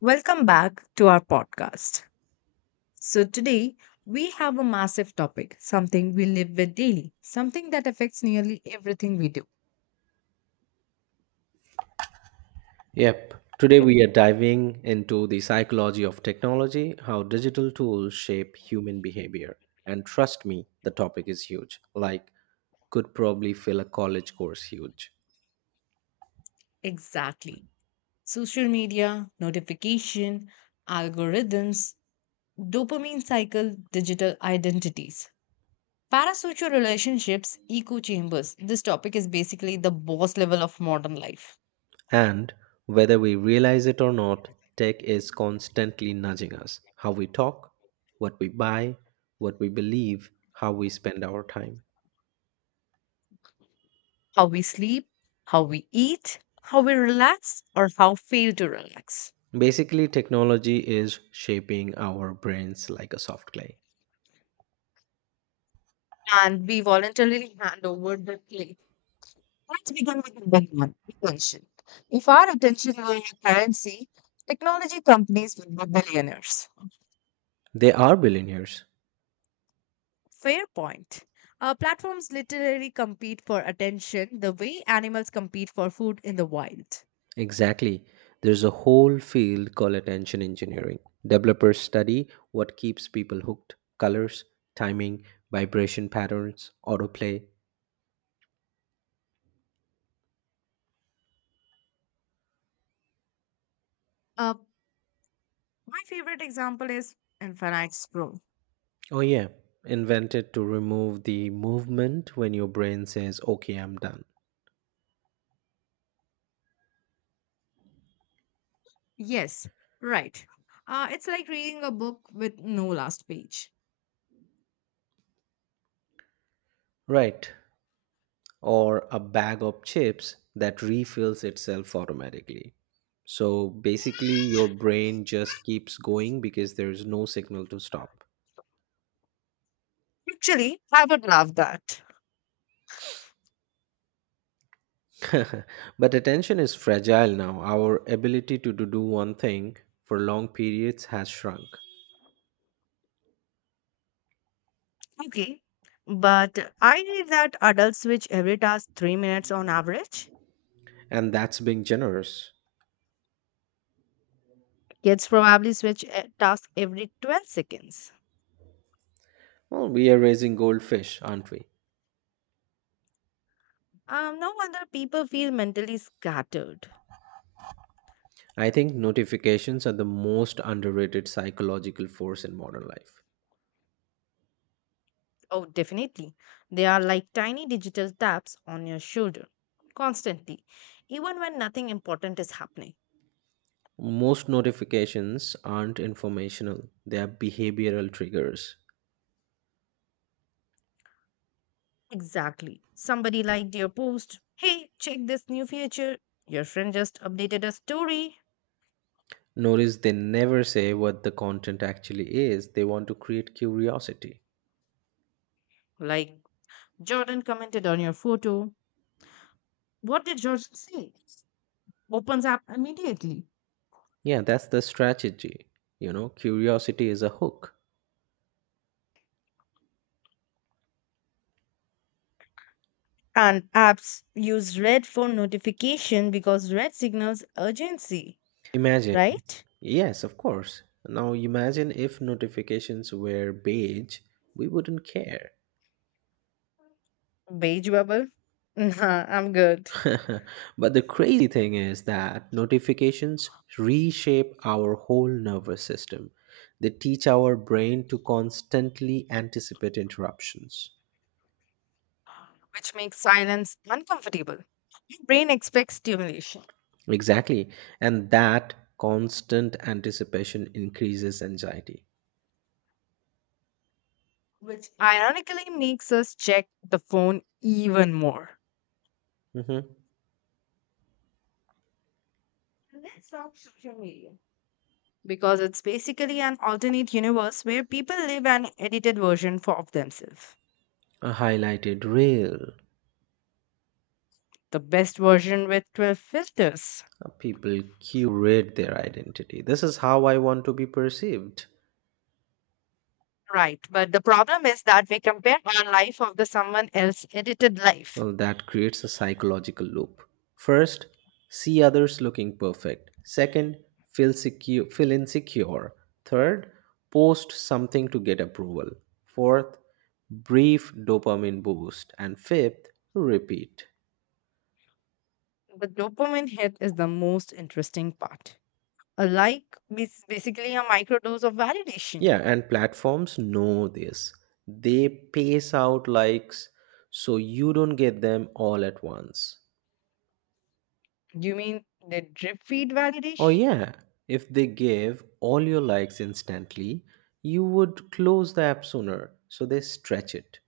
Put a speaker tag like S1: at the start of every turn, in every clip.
S1: Welcome back to our podcast. So, today we have a massive topic, something we live with daily, something that affects nearly everything we do.
S2: Yep. Today
S1: Yeah.
S2: we are diving into the psychology of technology, how digital tools shape human behavior. And trust me, the topic is huge. Like, could probably fill a college course huge.
S1: Exactly. Social media, notification, algorithms, dopamine cycle, digital identities, parasocial relationships, echo chambers. This topic is basically the boss level of modern life.
S2: And whether we realize it or not, tech is constantly nudging us how we talk, what we buy, what we believe, how we spend our time.
S1: How we sleep, how we eat, how we relax, or how fail to relax.
S2: Basically, technology is shaping our brains like a soft clay.
S1: And we voluntarily hand over the clay. Let's begin with number one, attention. If our attention were a currency, technology companies would be billionaires.
S2: They are billionaires.
S1: Fair point. Platforms literally compete for attention the way animals compete for food in the wild.
S2: Exactly. There's a whole field called attention engineering. Developers study what keeps people hooked colors, timing, vibration patterns, autoplay.
S1: Uh, my favorite example is Infinite Scroll.
S2: Oh, yeah, invented to remove the movement when your brain says, okay, I'm done.
S1: Yes, right. It's like reading a book with no last page.
S2: Right. Or a bag of chips that refills itself automatically. So basically, your brain just keeps going because there is no signal to stop.
S1: Actually, I would love that.
S2: But attention is fragile now. Our ability to do one thing for long periods has shrunk.
S1: Okay. But I read that adults switch every task 3 minutes on average.
S2: And that's being generous.
S1: Kids probably switch a task every 12 seconds.
S2: Well, we are raising goldfish, aren't we?
S1: No wonder people feel mentally scattered.
S2: I think notifications are the most underrated psychological force in modern life.
S1: Oh, definitely. They are like tiny digital taps on your shoulder, constantly, even when nothing important is happening.
S2: Most notifications aren't informational, they are behavioral triggers.
S1: Exactly. Somebody liked your post. Hey, check this new feature. Your friend just updated a story.
S2: Notice they never say what the content actually is, they want to create curiosity.
S1: Like, Jordan commented on your photo. What did Jordan say? Opens app immediately.
S2: Yeah, that's the strategy. You know, curiosity is a hook.
S1: And apps use red for notification because red signals urgency,
S2: Imagine,
S1: right?
S2: yes, of course. Now imagine if notifications were beige, we wouldn't care.
S1: Beige bubble? Nah, I'm good.
S2: But the crazy thing is that notifications reshape our whole nervous system. They teach our brain to constantly anticipate interruptions.
S1: Which makes silence uncomfortable. Your brain expects stimulation,
S2: Exactly. And that constant anticipation increases anxiety.
S1: which ironically makes us check the phone even more.
S2: Mhm.
S1: Let's talk social media. Because it's basically an alternate universe where people live an edited version for of themselves.
S2: A highlighted reel.
S1: The best version with 12 filters.
S2: People curate their identity. This is how I want to be perceived.
S1: Right. But the problem is that we compare our life of the someone else edited life.
S2: Well, that creates a psychological loop. First, see others looking perfect. Second, feel secure, feel insecure. Third, post something to get approval. Fourth, brief dopamine boost. And fifth, repeat.
S1: The dopamine hit is the most interesting part. A like is basically a microdose of validation.
S2: Yeah, and platforms know this. They pace out likes so you don't get them all at once.
S1: You mean the drip feed
S2: Oh,
S1: validation?
S2: yeah. If they gave all your likes instantly, you would close the app sooner. So they stretch it.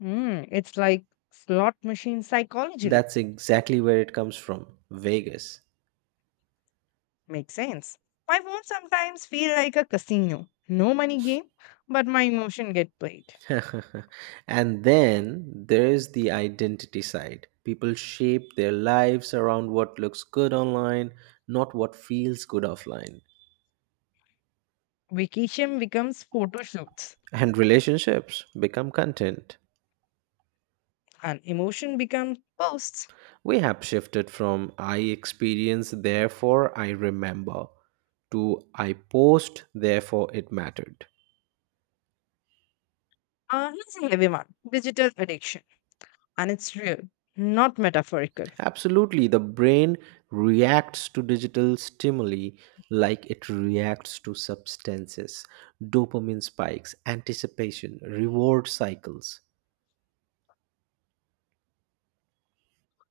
S1: Hmm. It's like slot machine psychology.
S2: That's exactly where it comes from Vegas.
S1: Makes sense. My phone sometimes feel like a casino. No money game, but my emotion get played.
S2: And then there's the identity side. People shape their lives around what looks good online, not what feels good offline.
S1: Vacation becomes photo shoots
S2: And relationships become content.
S1: and emotion becomes posts.
S2: We have shifted from I experience, therefore I remember, to I post, therefore it mattered.
S1: Here's a heavy one. Digital addiction. And it's real, not metaphorical.
S2: Absolutely, the brain reacts to digital stimuli like it reacts to substances, dopamine spikes, anticipation, reward cycles.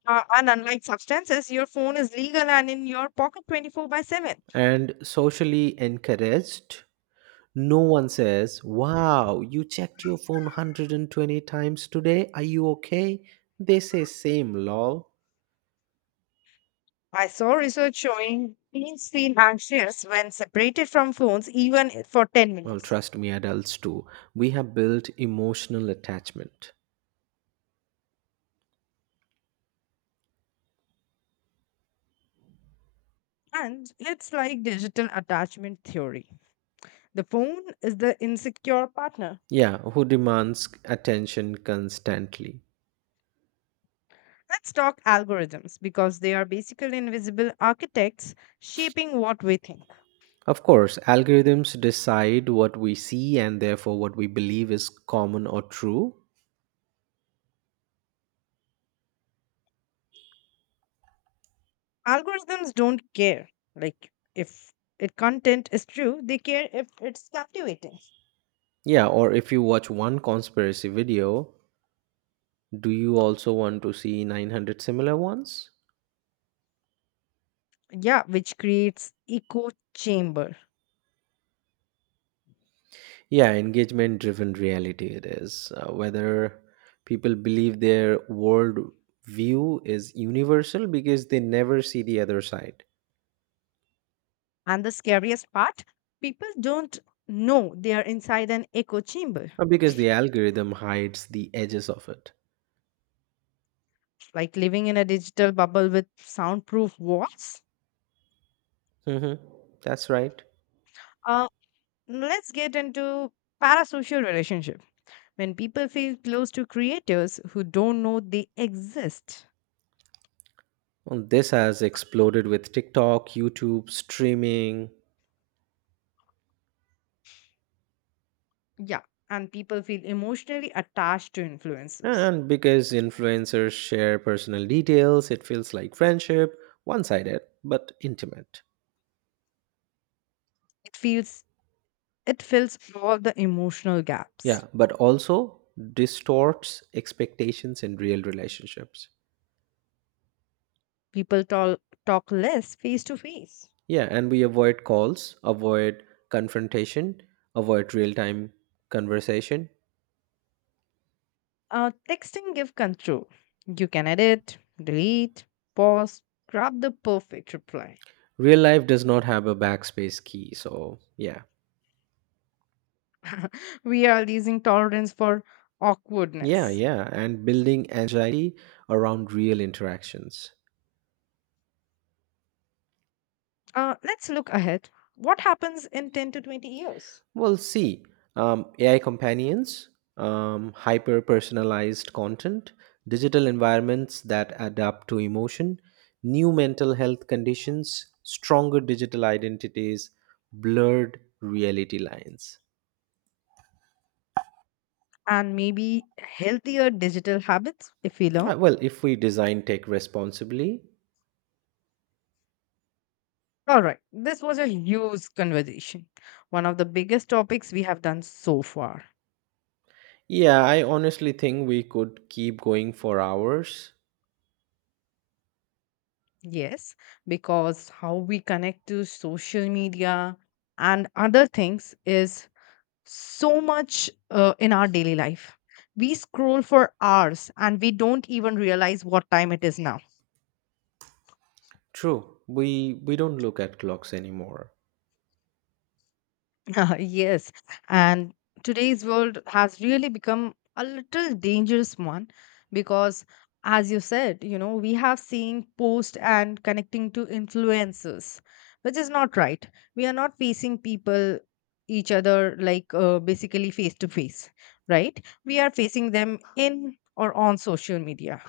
S1: And unlike substances, your phone is legal and in your pocket 24 by 7.
S2: And socially encouraged, no one says, wow, you checked your phone 120 times today. Are you okay? They say, same, lol.
S1: I saw research showing teens feel anxious when separated from phones, even for 10
S2: Well,
S1: minutes.
S2: trust me, adults too. We have built emotional attachment.
S1: And it's like digital attachment theory. The phone is the insecure partner.
S2: Yeah, who demands attention constantly.
S1: Let's talk algorithms because they are basically invisible architects shaping what we think.
S2: Of course, algorithms decide what we see and therefore what we believe is common or true.
S1: Algorithms don't care. Like, if it content is true, they care if it's captivating.
S2: Yeah, or if you watch one conspiracy video, do you also want to see 900 similar ones?
S1: Yeah, which creates echo chamber.
S2: Yeah, engagement driven reality it is. Whether people believe their world view is universal because they never see the other side.
S1: And the scariest part, people don't know they are inside an echo chamber,
S2: Because the algorithm hides the edges of it.
S1: like living in a digital bubble with soundproof walls.
S2: Hmm. That's right.
S1: Uh, let's get into parasocial relationship. When people feel close to creators who don't know they exist.
S2: And this has exploded with TikTok, YouTube, streaming.
S1: Yeah, and people feel emotionally attached to influencers.
S2: And because influencers share personal details, it feels like friendship, one sided, but intimate.
S1: It feels it fills all the emotional gaps.
S2: Yeah, but also distorts expectations in real relationships.
S1: People talk less face to face.
S2: Yeah, and we avoid calls, avoid confrontation, avoid real time conversation.
S1: Texting give control. You can edit, delete, pause, grab the perfect reply.
S2: Real life does not have a backspace key, so yeah,
S1: We are losing tolerance for
S2: yeah,
S1: awkwardness.
S2: yeah, and building anxiety around real interactions.
S1: Let's look ahead. What happens in 10 to 20 years?
S2: Well, see, AI companions, hyper personalized content, digital environments that adapt to emotion, new mental health conditions, stronger digital identities, blurred reality lines.
S1: And maybe healthier digital habits if we learn.
S2: Well, if we design tech responsibly.
S1: All right, this was a huge conversation. One of the biggest topics we have done so far.
S2: Yeah, I honestly think we could keep going for hours.
S1: Yes, because how we connect to social media and other things is so much in our daily life. We scroll for hours and we don't even realize what time it is now.
S2: True, we don't look at clocks anymore.
S1: Yes, and today's world has really become a little dangerous one because, as you said, we have seen post and connecting to influencers, which is not right. We are not facing people, each other, like basically face to face, right? We are facing them in or on social media.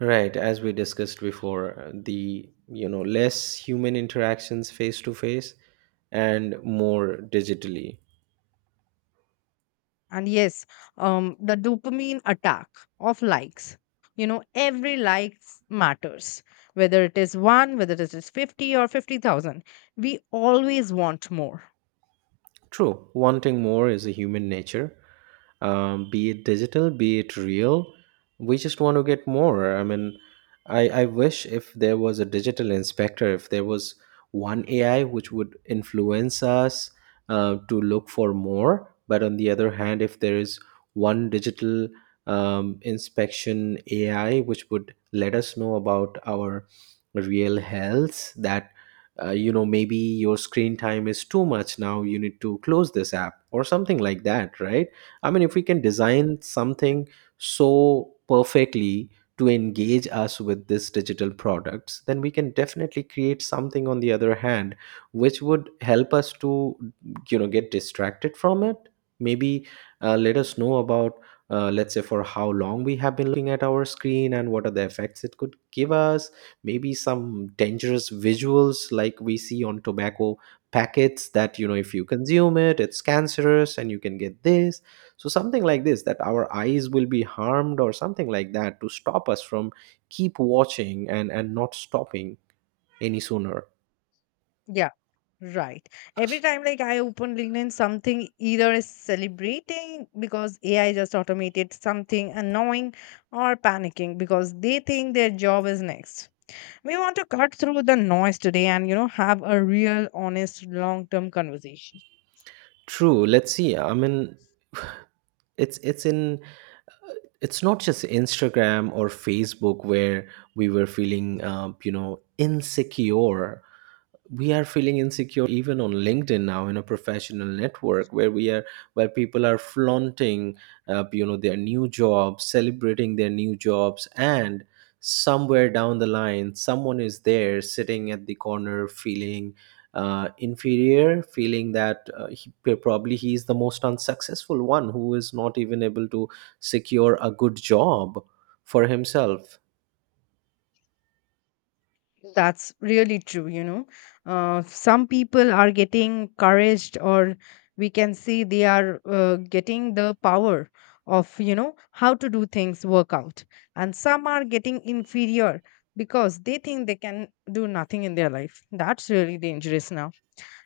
S2: Right, as we discussed before, the less human interactions face to face and more digitally.
S1: And yes, the dopamine attack of likes, every likes matters, whether it is one, whether it is 50 or 50,000. We always want more.
S2: True, wanting more is a human nature, be it digital, be it real. We just want to get more. I mean, I wish if there was a digital inspector, if there was one AI which would influence us to look for more. But on the other hand, if there is one digital inspection AI which would let us know about our real health, that you know, maybe your screen time is too much, now you need to close this app or something like that, right? I mean, if we can design something so perfectly to engage us with this digital products, then we can definitely create something on the other hand which would help us to, you know, get distracted from it. Maybe let us know about, let's say, for how long we have been looking at our screen and what are the effects it could give us. Maybe some dangerous visuals like we see on tobacco packets, that you know, if you consume it, it's cancerous and you can get this. So something like this, that our eyes will be harmed or something like that, to stop us from keep watching and not stopping any sooner.
S1: Yeah, right. Every time like I open LinkedIn, something either is celebrating because AI just automated something annoying, or panicking because they think their job is next. We want to cut through the noise today, and have a real, honest, long term conversation.
S2: True, let's see. I mean, it's it's in it's not just Instagram or Facebook where we were feeling, you know, insecure. We are feeling insecure even on LinkedIn now, in a professional network where we are where people are flaunting, you know, their new jobs, celebrating their new jobs, and somewhere down the line someone is there sitting at the corner feeling inferior, feeling that probably he is the most unsuccessful one, who is not even able to secure a good job for himself.
S1: That's really true. Some people are getting courage, or we can see they are getting the power of, how to do things work out. And some are getting inferior because they think they can do nothing in their life. That's really dangerous now.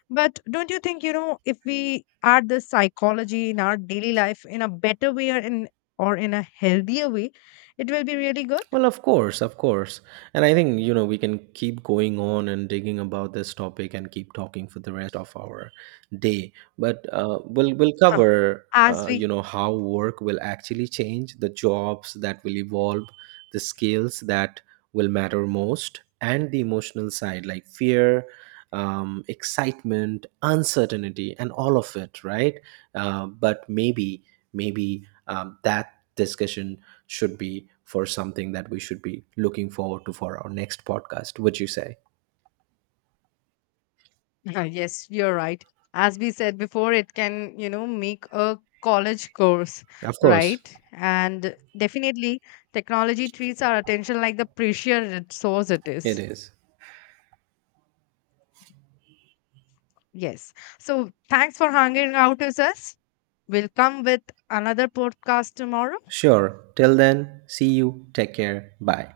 S1: But don't you think, if we add this psychology in our daily life in a better way or in a healthier way, it will be really good?
S2: Well, of course, of course. And I think, you know, we can keep going on and digging about this topic and keep talking for the rest of our day. But we'll
S1: Huh.
S2: cover,
S1: As
S2: you
S1: we,
S2: know, how work will actually change, the jobs that will evolve, the skills that will matter most, and the emotional side like fear, excitement, uncertainty, and all of it, right? But maybe that discussion should be for something that we should be looking forward to for our next podcast, would you say?
S1: yes, you're right. As we said before, it can, make a college course,
S2: Of course,
S1: right? And definitely, technology treats our attention like the precious resource it
S2: it
S1: is.
S2: is.
S1: Yes. So, thanks for hanging out with us. We'll come with another podcast tomorrow.
S2: Sure. Till then, see you. Take care. Bye.